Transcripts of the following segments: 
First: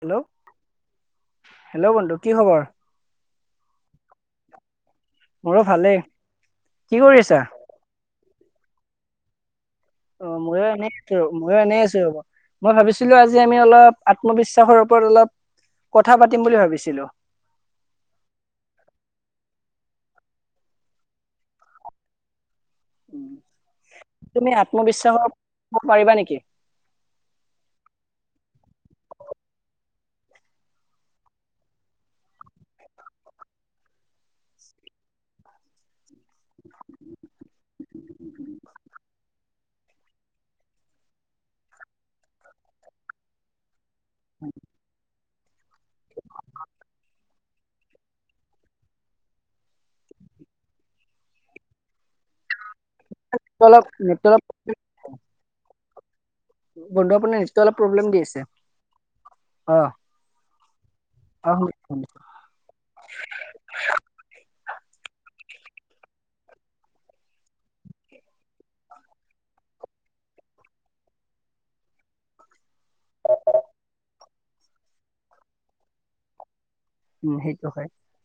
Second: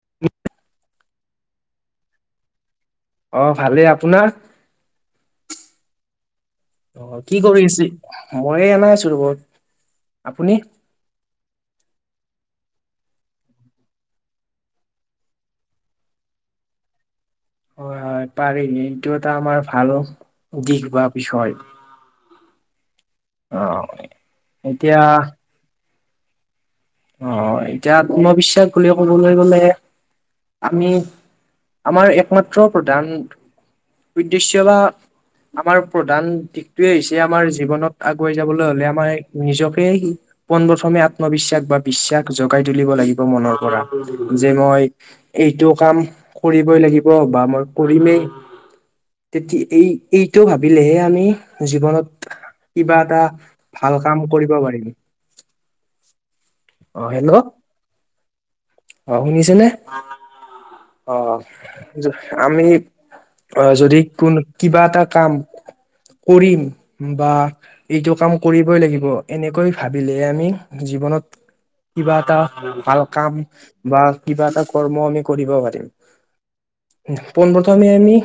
Hello hello বন্ধু কি খবৰ? অহ, ভালেই আপোনাৰ? মোৰো ভালেই। অহ, কি কৰি আছে মই এনেই আছো ঘৰত অহ, ময়ো এনে আছোঁ ময়ো এনে আছোঁ ৰুমত মই ভাবিছিলো আজি আমি অলপ আত্মবিশ্বাসৰ ওপৰত অলপ কথা পাতিম বুলি ভাবিছিলো। হয় হয় পাৰি এইটো এটা আমাৰ ভাল দিশ বা বিষয় উম, অহ তুমি এতিয়া আত্মবিশ্বাসৰ ওপৰত পাৰিবা নেকি? অহ এতিয়া আত্মবিশ্বাস বুলি ক'বলৈ গ'লে আমি আমাৰ একমাত্ৰ প্ৰধান উদ্দেশ্য বা আমাৰ প্ৰধান দিশটোৱেই হৈছে আমাৰ জীৱনত আগুৱাই যাবলৈ হলে আমাৰ নিজকে পোন প্ৰথমে আত্মবিশ্বাস বাদ বিশ্বাস জগাই তুলিব লাগিব মনৰ পৰা যে মই এইটো কাম কৰিবই লাগিব বা মই কৰিমেই তেতি এই এইটো ভাবিলেহে আমি জীৱনত কিবা এটা নেটটো অলপ ভাল কাম নেটটো অলপ কৰিব পাৰিম বন্ধু আপোনাৰ [unintelligible] অলপ প্ৰব্লেম দি আছে অহ শুনিছেনে অ অহ অ শুনিছো শুনিছো। আমি অহ যদি কোন কিবা এটা কাম [inaudible] কৰিম বা এইটো কাম কৰিবই লাগিব এনেকৈ ভাবিলে আমি জীৱনত [inaudible] কিবা এটা ভাল কাম বা কিবা এটা কৰ্ম আমি কৰিব পাৰিম। উম সেইটো হয় পোনপ্ৰথমে আমি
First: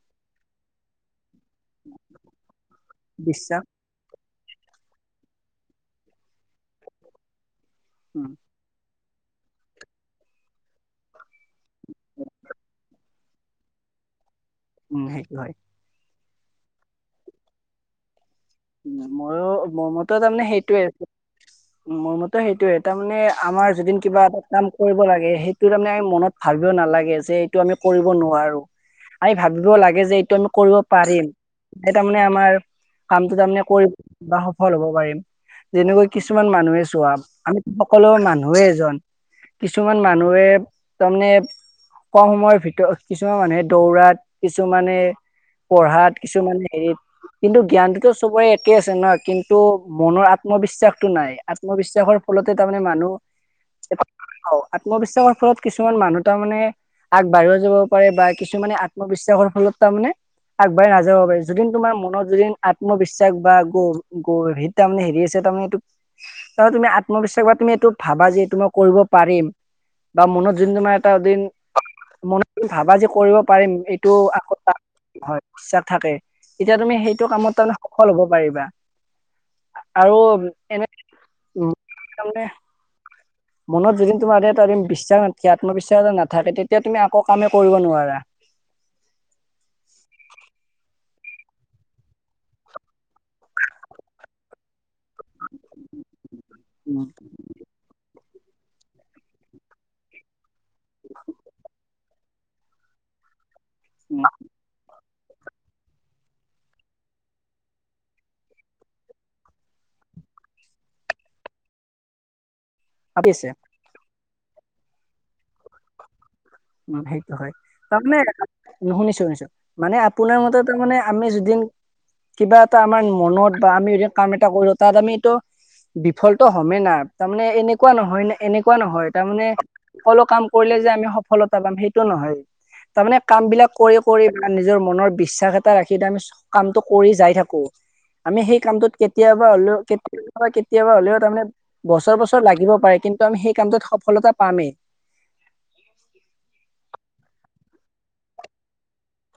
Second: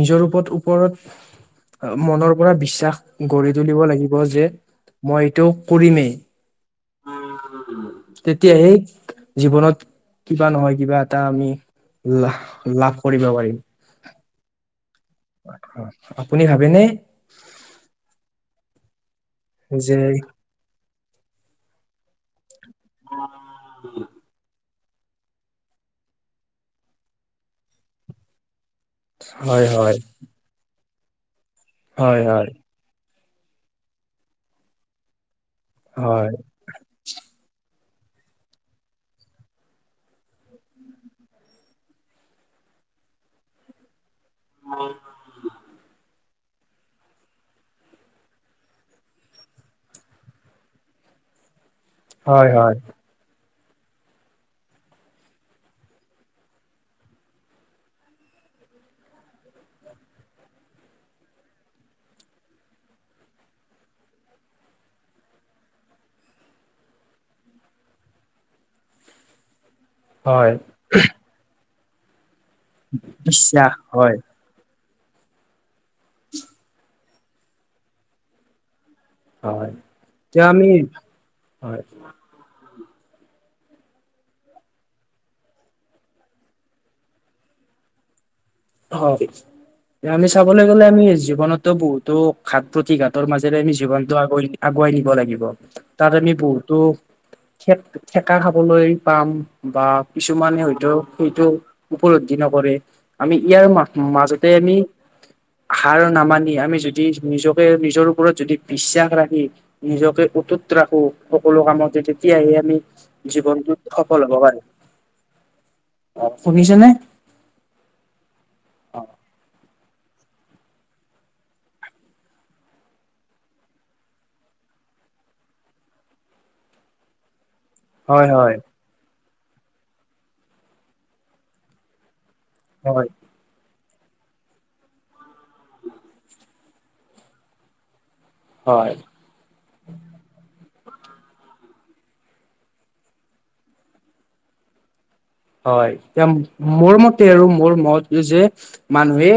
নিজৰ ওপৰত ওপৰত মনৰ পৰা বিশ্বাস গঢ়ি বিশ্বাস তুলিব লাগিব যে মই এইটো কৰিমেই উম তেতিয়াহে জীৱনত কিবা নহয় কিবা এটা আমি লা লাভ কৰিব পাৰিম উম সেইটো হয়। আপুনি ভাবেনে? ময়ো মোৰ যে মতে তাৰমানে সেইটোৱেই মোৰ মতে সেইটো য়ে তাৰ মানে আমাৰ যদিন কিবা এটা কাম কৰিব লাগে সেইটো তাৰমানে মনত ভাবিব নালাগে যে এইটো আমি কৰিব নোৱাৰো। আমি হয় ভাবিব হয় লাগে যে এইটো আমি কৰিব পাৰিম এই তাৰ মানে হয় হয় আমাৰ কাম তাৰমানে কৰিম বা সফল হ'ব পাৰিম, যেনেকৈ হয় কিছুমান মানুহে চোৱা আমি সকলো মানুহে এজন কিছুমান মানুহে তাৰমানে কম সময়ৰ ভিতৰত কিছুমান মানুহে দৌৰাত কিছুমানে পঢ়াত কিছুমানে হেৰিত কিন্তু জ্ঞানটোতো চবৰে একে আছে না কিন্তু মনৰ আত্মবিশ্বাসতো নাই আত্মবিশ্বাসৰ হয় ফলতে হয় তাৰমানে মানুহ এ আত্মবিশ্বাসৰ ফলত কিছুমান মানুহ তাৰ মানে আগবাঢ়িও যাব পাৰে বা কিছুমানে আত্মবিশ্বাসৰ ফলত তাৰমানে আগবাঢ়ি নাযাব পাৰি যদিন তোমাৰ মনত যদিন আত্মবিশ্বাস বা গ গঢ়ি তাৰমানে হেৰি আছে তাৰমানে এইটো তাপা তুমি আত্মবিশ্বাস বা তুমি ভাবা যে এইটো মই কৰিব পাৰিম বা হয় মনত যোন তোমাৰ এটা দিন তুমি ভাবা যে কৰিব পাৰিম বিশ্বাস এইটো হয় আকৌ হয় বিশাস থাকে এতিয়া তুমি সেইটো কামত তাৰমানে সফল হ'ব পাৰিবা। হয় আৰু এতিয়া আমি এনে উ হয় তাৰে মনত যদি তোমাৰ ই বিশ্বাস নাথাকে আত্মবিশ্বাস এটা নাথাকে তেতিয়া তুমি আকৌ কামে কৰিব নোৱাৰা। হয়। আমি চাবলৈ গ'লে আমি জীৱনতো বহুতো ঘাত প্ৰতি ঘাতৰ মাজেৰে আমি জীৱনটো আগুৱাই আগুৱাই নিম। লাগিব তাত আমি বহুতো আছে উম দেখা খাবলৈ পাম বা কিছুমানে হয়তো সেইটো উপলব্ধি নকৰে। আমি ইয়াৰ ম মাজতে আমি হাৰ নামানি আমি যদি নিজকে নিজৰ ওপৰত যদি বিশ্বাস ৰাখি নিজকে উটুত ৰাখো সকলো কামতে তেতিয়াহে আমি ভাবিছে। জীৱনটোত সফল হব পাৰে। উম সেইটো হয়, তাৰমানে এনেকা অ শুনিছো শুনিছো। মানে আপোনাৰ মতে তাৰমানানে আমি যদিন কিবা এটা আমাৰ মনত বা আমি কাম এটা কৰিলো তাত আমি ত বিফলটো হে ন তাৰমানে এনে এনেকুৱা নহয় হয় ন হয় এনেকুৱা নহয় তাৰমানে অকলো কাম কৰিলে যে আমি সফলতা পাম সেইটো নহয়। হয় তাৰমানে কাম বিলাক কৰি কৰি মনৰ নিজৰ মনৰ বিশ্বাস এটা ৰাখি আমি কামটো কৰি যাই থাকো। আমি সেই কামটোত হয় কেতিয়াবা হলেও কেতিয়াবা কেতিয়াবা হ'লেও তাৰমানে বছৰ বছৰ লাগিব পাৰে কিন্তু আমি সেই কামটোত সফলতা পামেই। হয়, এ মোৰ মতে আৰু মোৰ মত যে মানুহে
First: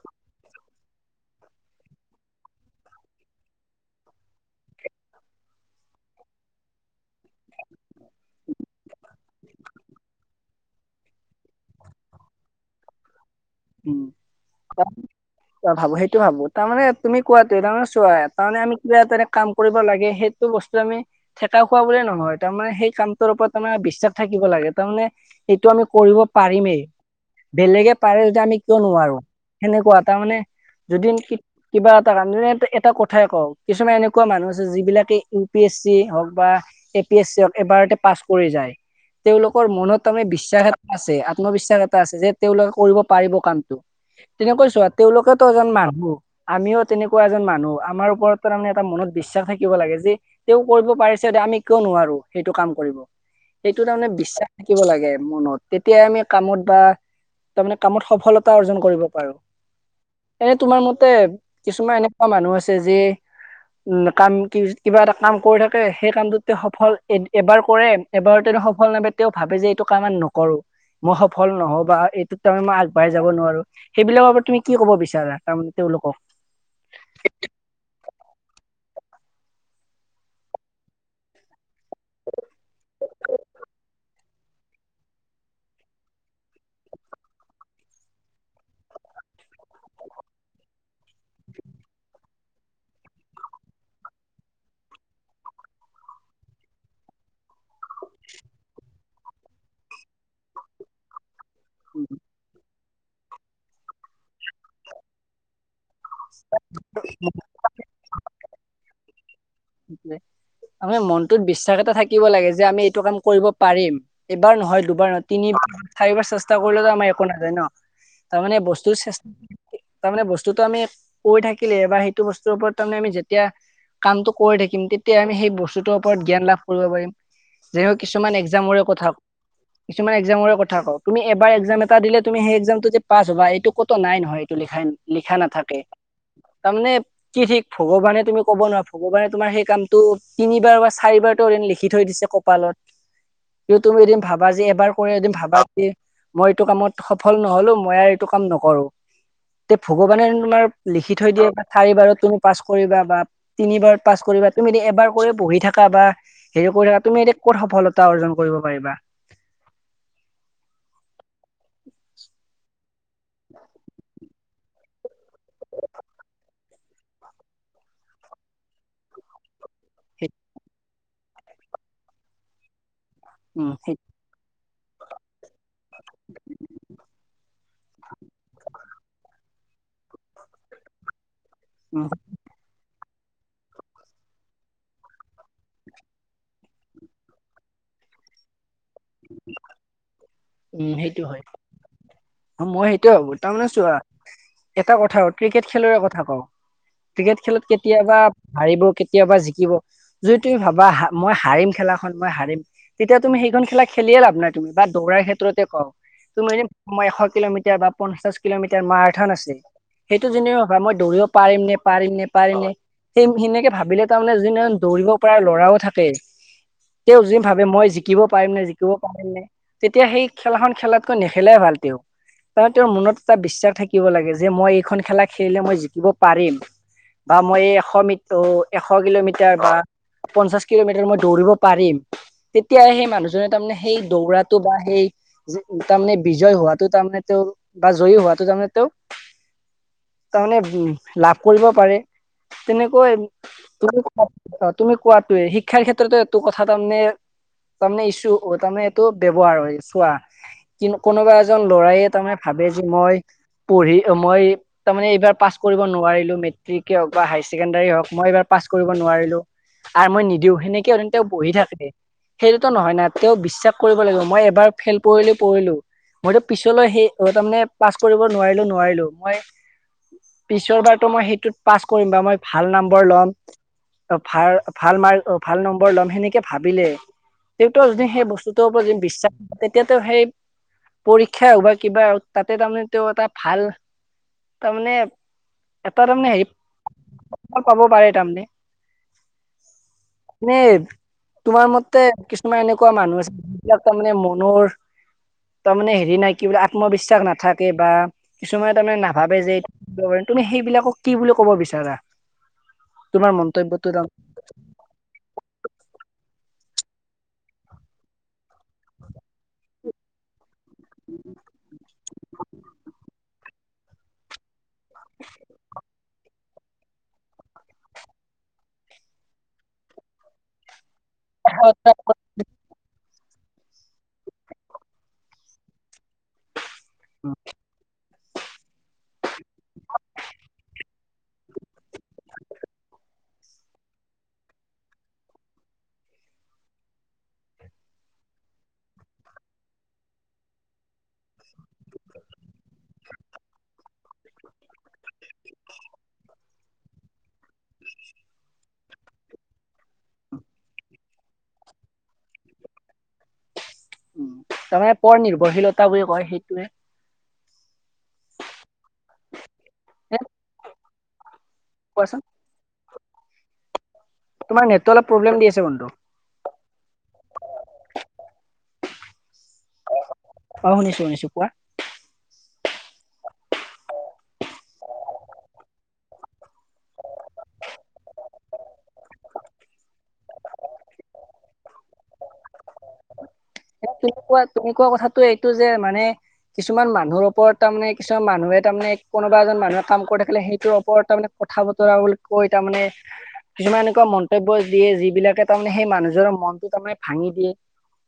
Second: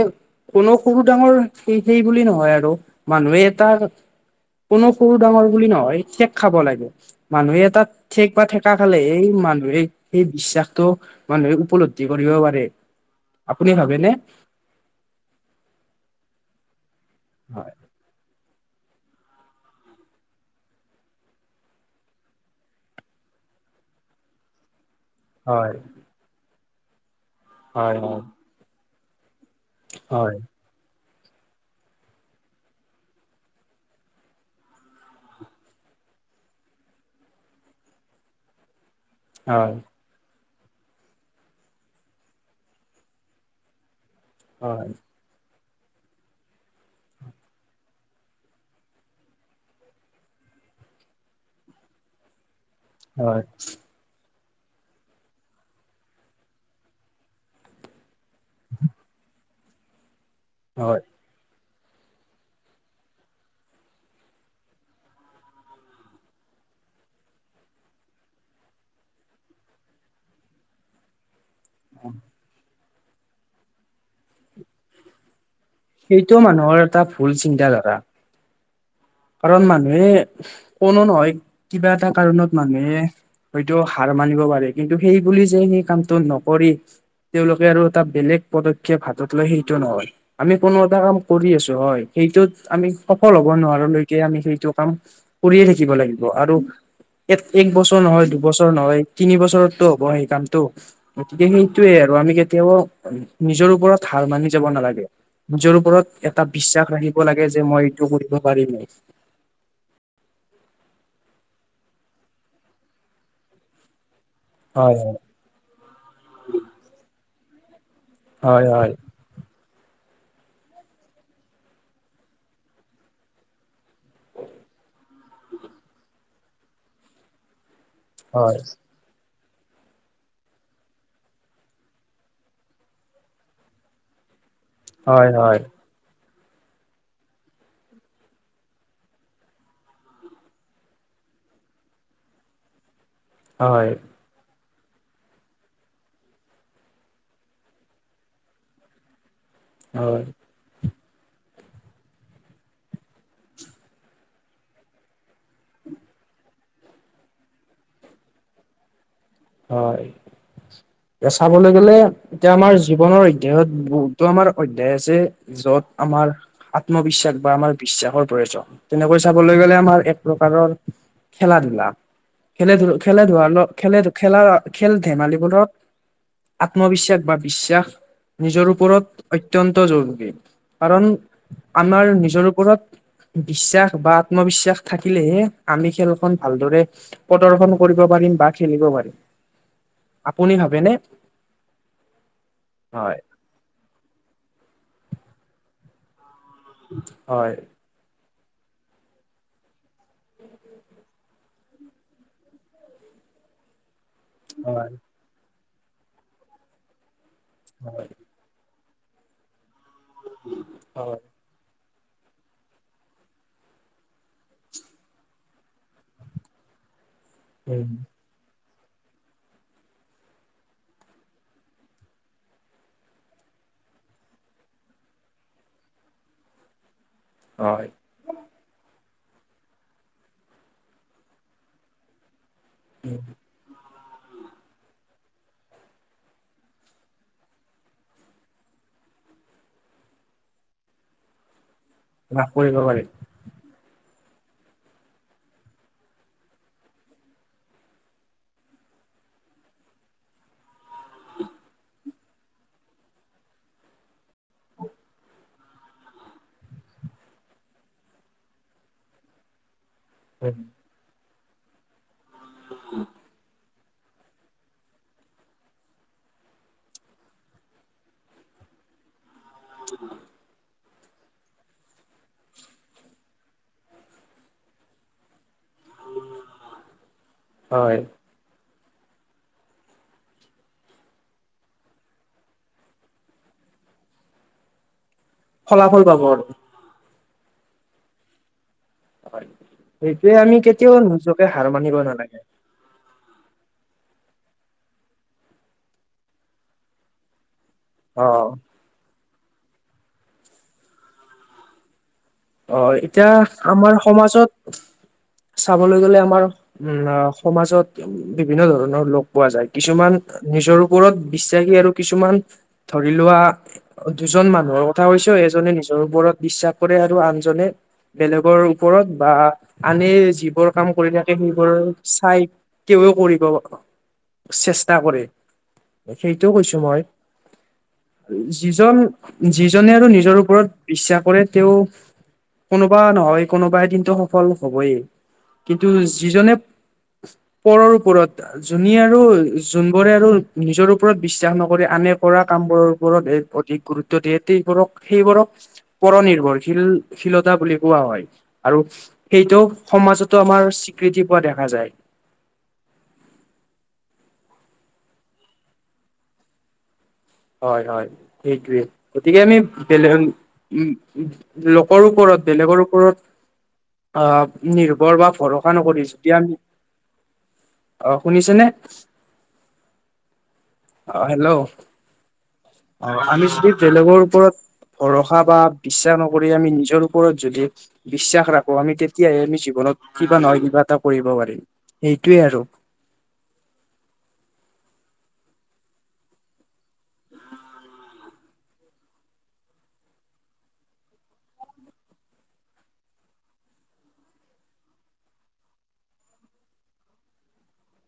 কোনো সৰু ডাঙৰ স সেই বুলি নহয় আৰু মানুহে তাৰ কোনো সৰু ডাঙৰ বুলি নহয় ঠেক খাব লাগে মানুহে তাত ঠেক বা ঠেকা খালে এই মানুহে সেই বিশ্বাস মানুহে উপলব্ধি কৰিব পাৰে। আপুনি উম, ভাবেনে ভাবো সেইটো ভাবো তাৰমানে তুমি কোৱাতে ৰমেশোৱা তাৰমানে আমি যে তেনে কাম কৰিব লাগে সেইটো বস্তু আমি ঠেকা খোৱা বুলিয়ে নহয় তাৰমানে সেই কামটোৰ ওপৰত আমাৰ বিশ্বাস থাকিব লাগে তাৰমানে সেটো হয় আমি কৰিব পাৰিমেই বেলেগে হয় হয় পাৰে যেতিয়া আমি কিয় নোৱাৰো। সেনেকুৱা তাৰমানে হয় যদি কিবা এটা এটা কথাই কওক কিছুমান এনেকুৱা মানুহ আছে যিবিলাকে ইউ পি এছ চি হওক বা এ পি এছ চিক এবাৰতে পাছ কৰি যায়। তেওঁলোকৰ হয় মনত তাৰমানে বিশ্বাস এটা আছে আত্মবিশ্বাস এটা আছে যে তেওঁলোকে কৰিব পাৰিব কামটো। তেনে কৈছোঁ হয় তেওঁলোকেতো এজন মানুহ আমিও তেনেকুৱা এজন মানুহ আমাৰ ওপৰত তাৰমানে এটা মনত বিশ্বাস থাকিব লাগে যে তেওঁ কৰিব পাৰিছে আমি কিয় নোৱাৰো সেইটো কাম কৰিব হয় সেইটো তাৰমানে বিশ্বাস থাকিব লাগে মনত তেতিয়া আমি কামত বা তাৰমানে কামত সফলতা অৰ্জন কৰিব পাৰো এনে তোমাৰ হয় মতে কিছুমান এনেকুৱা মানুহ আছে যে উম কাম কিবা এটা কাম কৰি থাকে সেই কামটোতে সফল এবাৰ কৰে এবাৰতে সফল নাপায় তেওঁ ভাবে যে এইটো কাম নকৰো। মই সফল নহ বা এইটোত তাৰে মই আগবঢ়াই যাব নোৱাৰো সেইবিলাকৰ তুমি কি ক'ব বিচাৰা তাৰমানে তেওঁলোকক সেইটো মানুহৰ এটা ভুল চিন্তা ধাৰা। [unintelligible] কাৰণ মানুহে কোনো নহয় কিবা এটা কাৰণত মানুহে হয়তো হাৰ মানিব পাৰে কিন্তু সেই বুলি যে সেই কামটো নকৰি তেওঁলোকে আৰু এটা বেলেগ পদক্ষেপ হাতত লৈ সেইটো নহয়। আমি কোনো এটা কাম কৰি আছো হয় সেইটোত আমি সফল হব নোৱাৰলৈকে আমি সেইটো কাম কৰিয়ে থাকিব লাগিব আৰু এক এক বছৰ নহয় দুবছৰ নহয় তিনি বছৰতটো হ'ব সেই কামটো। গতিকে সেইটোৱে আৰু আমি কেতিয়াওঁ নিজৰ ওপৰত হাৰ মানি যাব নালাগে। নিজৰ ওপ ওপৰত এটা বিশ্বাস ৰাখিব লাগে, যে মই এইটো কৰিব পাৰিমেই। আমাৰ মনটোত বিশ্বাস এটা থাকিব লাগে, যে আমি এইটো কাম কৰিব পাৰিম। এবাৰ নহয়, হয় দুবাৰ নহয়, তিনিবাৰ, চাৰিবাৰ চেষ্টা কৰিলেতো আমাৰ একো নাযায় নহ। তাৰমানে হয় হয় বস্তুৰ চেষ্টা। তাৰমানে বস্তুটো আমি কৰি থাকিলে বা সেইটো বস্তুৰ ওপৰত তাৰমানে আমি যেতিয়া কামটো কৰি থাকিম, তেতিয়া আমি সেই বস্তুটোৰ ওপৰত জ্ঞান লাভ কৰিব পাৰিম। যি হওঁক কিছুমান হয় এক্সামৰে কথা। কিছুমান এক্সামৰে কথা কওঁ। তুমি এবাৰ এক্সাম এটা দিলে তুমি সেই এক্সামটো যে পাছ হ'বা এইটো ক'তো নাই নহয়। টো লিখাইন হয় লিখা হয় নাথাকে। তাৰমানে, কি ঠিক ভগৱানে তুমি ক'ব নোৱাৰা। হ'ব পাৰে তোমাৰ সেই কামটো তিনিবাৰ বা চাৰিবাৰতো যেন লিখি থৈ দিছে কপালত। কিন্তু হয় হয় তুমি এদিন ভাবা যে। এবাৰ কৰি এদিন ভাবা কি, মই এইটো কামত সফল নহ'লো, মই আৰু এইটো কাম নকৰোঁ। তে ভগৱানে তোমাৰ লিখি থৈ দিয়ে বা চাৰিবাৰত তুমি পাছ কৰিবা বা তিনিবাৰত পাঁচ কৰিবা তুমি এদিন এবাৰ কৰি বহি থাকা বা হেৰি কৰি থাকা তুমি এদিন ক'ত সফলতা অৰ্জন কৰিব। ব পাৰিবা? হয়। এতিয়া চাবলৈ গ'লে তেওঁ আমাৰ জীৱনৰ অধ্যায়ত বহু। টো আমাৰ অধ্যায় আছে, য'ত আমাৰ আত্মবিশ্বাস বা আমাৰ বিশ্বাসৰ প্ৰয়োজন। তেনেকৈ চাবলৈ গ'লে আমাৰ এক সেই প্ৰকাৰৰ খেলা ধূলা। খেলে ধূল খেলে ধূলা ন, উম সেই খেলে ধূ। খেলাৰ অ খেল-ধেমালিবোৰত আত্মবিশ্বাস বা বিশ্বাস। নিজৰ ওপৰত অত্যন্ত জৰুৰী। কাৰণ, আমাৰ উম নিজৰ ওপৰত। বিশ্বাস বা আত্মবিশ্বাস থাকিলেহে আমি খেলখন ভালদৰে প্ৰদৰ্শন কৰিব পাৰ। ৰিম বা খেলিব পাৰিম। [inaudible] আপুনি উম ভাবেনে? সেইটো হয় মই সেইটোৱে হয় ভাৱোঁ। তাৰমানে চোৱা এটা কথা কওঁ ক্ৰিকেট খেলোৰে কথা কওঁ। ক্ৰিকেট হয় খেলত কেতিয়াবা। হাৰিব কেতিয়াবা জিকিব। যদি তুমি ভাবা হা মই হাৰিম খেলাখন মই হাৰিম, তেতিয়া তুমি। সেইখন খেলাক খেলিয়ে লাভ নাই তুমি বা হয় দৌৰাৰ ক্ষেত্ৰতে কওঁ, তুমি এনে মই এশ কিলোমিটাৰ বা হয় পঞ্চাশ কিলোমিটাৰ তেতিয়া মাৰাথন আছিল। সেইটো যেনিবা ভাৱা মই হয় দৌৰিব পাৰিম নে, পাৰিম নে, পাৰি নে? সেই সেনেকে ভাবিলে তাৰমানে জেনেৰেল দৌৰিব পৰা ল'ৰাও থাকে। তেওঁ যি ভাবে মই উম জিকিব পাৰিম নে, জিকিব পাৰিম নে? তেতিয়া সেই খেলাখন খেলাতকৈ নেখেলাই ভাল। তেওঁ। কাৰণ তেওঁৰ মনত এটা বিশ্বাস থাকিব লাগে, যে মই এইখন খেলা খেলিলে মই জিকিব পাৰিম। বা মই এ হয় এশ মিটো এশ কিলোমিটাৰ মিটাৰ বা পঞ্চাশ কিলোমিটাৰ মই দৌৰিব পাৰিম, তেতিয়া সেই উম মানুহজনে তাৰমানে। সেই দৌৰাটো বা সেই, যে তাৰমানে বিজয় হোৱাত ত তাৰমানে তেওঁ বা জয়ী হোৱাতো তাৰমানে তেওঁ। তাৰমানে উম লাভ কৰিব পাৰে। লাভ কৰিব পাৰিম তেনেকৈ। [unintelligible] অ' তুমি কোৱাটোৱে। শিক্ষাৰ ক্ষেত্ৰতো এইটো কথা তাৰমানে তাৰমানে ইচ্যু তাৰমানে এইটো ব্যৱহাৰ হয়। চোৱা কিন্তু কোনোবা। এজন ল'ৰাইয়ে তাৰমানে ভাবে, যে মই পঢ়ি অ মই তাৰমানে এইবাৰ পাছ কৰিব নোৱাৰিলো মেট্ৰিকে হওঁক বা হাই ছেকেণ্ডাৰী হওঁক। মই এইবাৰ পা। পাছ কৰিব নোৱাৰিলোঁ। আৰু মই উম নিদিওঁ সেনেকে [unintelligible] তেওঁ বহি থাকে। সেইটোতো নহয় না তেওঁ বিশ্বাস। কৰিব লাগিব। মই এবাৰ ফেইল পঢ়িলোঁ পঢ়িলোঁ। মইতো পিছলৈ সেই অ তাৰমানে পাছ কৰিব নোৱাৰিলোঁ নোৱাৰিলোঁ। মই পিছৰ বাৰ। ত মই সেইটোত পাছ কৰিম বা মই ভাল নম্বৰ লম অ ভাল, ভাল মাৰ্ক অ। ভাল নম্বৰ ল'ম সেনেকে ভাবিলে, তেওঁটো হয় যদি সেই বস্তুটো। [unintelligible] বিশ্বাস তেতিয়াতো সেই পৰীক্ষা হক বা কিবায়ে হওঁক তাতে তাৰমানে তেওঁ এটা ভাল তাৰমানে ফলাফল পাব আৰু। ক'ব পাৰে তাৰামানে। হয় সেইটোৱে আমি এনে কেতিয়াও নিজকে হাৰ তোমাৰ মানিব মতে নালাগে কিছুমান এনেকুৱা মানুহ আছে সেইবিলাক তাৰমানে মনৰ তাৰমানে হেৰি নাই কি বুলি কয় আত্মবিশ্বাস নাথাক কে বা অ কিছুমানে তাৰমানে নাভাবে যে এই তুমি সেইবিলাকক কি বুলি ক'ব বিচাৰা? অ' এতিয়া তোমাৰ মন্তব্যটো আমাৰ তাৰ সমাজত চাবলৈ গ'লে আমাৰ উম সমাজত বিভিন্ন ধৰণৰ লোক পোৱা যায়, কিছুমান নিজৰ ওপৰত বিশ্বাস [unintelligible] আৰু কিছুমান ধৰি লোৱা দুজন মান। [unintelligible] কথা কৈছোঁ এজনে নিজৰ ওপৰত বিশ্বাস কৰে আৰু আন। জনে বেলেগৰ ওপৰত বা আনে যিবোৰ কাম কৰি থাকে সেইবোৰ চাই তেওঁ কৰিব চেষ্টা কৰে। সেইটো কৈছো মই যিজন, যিজনে আৰু নিজৰ ওপৰত ইচ্ছা কৰে তেওঁ কোনোবা নহয় কোনোবা এদিনটো সফল হবয়ে। কিন্তু যিজনে পৰৰ ওপৰত যোনি আৰু যোনবোৰে আৰু নিজৰ ওপৰত বিশ্বাস নকৰি আন মানে কৰা কামবোৰৰ ওপৰতহে অধিক গুৰুত্ব দিয়ে [unintelligible] সেইবোৰক পৰ নিৰ্ভৰশীল শীলতা বুলি কোৱা হয় আৰু সেইটো সমাজতো আমাৰ স্বীকৃতি পোৱা দেখা যায়। [inaudible] উম, তাৰমানে পৰ নিৰ্ভৰশীলতা বুলি কয় সেইটোৱে। হয়-হয় সেইটোৱে গতিকে আমি বেলেগ এ উম লকৰ কোৱাচোন ওপৰত বেলেগৰ ওপৰত আ, তোমাৰ নেটটো অলপ নিৰ্ভৰ বা প্ৰব্লেম দি আছে ভৰসা বন্ধু নকৰি যদি আমি অ' শুনিছা নে? অ'। অ শুনিছোঁ-শুনিছোঁ কোৱা? হেল্ল' অ আমি যদি বেলেগৰ ওপৰত ভৰসা বা, বিশ্বাস নকৰি আমি নিজৰ ওপৰত যদি বিশ্বাস ৰাখোঁ, আমি তেতিয়াহে আমি জীৱনত কিবা নহয় কিবা, কৰিব পাৰিম সেইটোৱে আৰু [unintelligible] তুমি কোৱা তুমি কোৱা কথাটো এইটো যে মানে কিছুমান মানুহৰ ওপৰত তাৰমানে কিছুমান মানুহে তাৰমানে কোনোবা এজন মানুহে কাম কৰি থাকিলে, সেইটোৰ ওপৰত তাৰমানে, কথা-বতৰা বুলি কৈ তাৰমানে কিছুমান এনেকুৱা মন্তব্য দিয়ে যিবিলাকে তাৰমানে সেই মানুহজনৰ। মনটো তাৰমানে ভাঙি দিয়ে।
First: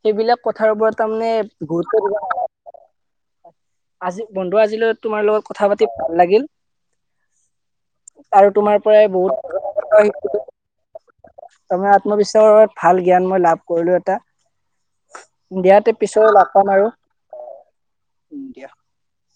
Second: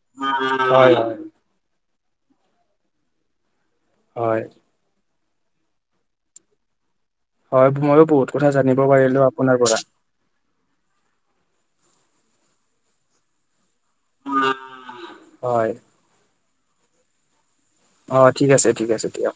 সেইবিলাক কথাৰ হয় হয় ওপৰত, তাৰমানে গুৰুত্ব- আজি হয় বন্ধু আজিলৈ তোমাৰ লগত কথা পাতি ভাল লাগিল। হয় ময়ো বহুত কথা আৰু জানিব তোমাৰ পৰাই পাৰিলো আপোনাৰ পৰা বহুত [unintelligible] আত্মবিশ্বাসৰ ভাল জ্ঞান মই লাভ কৰিলোঁ এটা, হয় দিয়াতে পিছৰে লাভ, কাম আৰু অ উম, ঠিক দিয়া। আছে ঠিক আছে দিয়ক।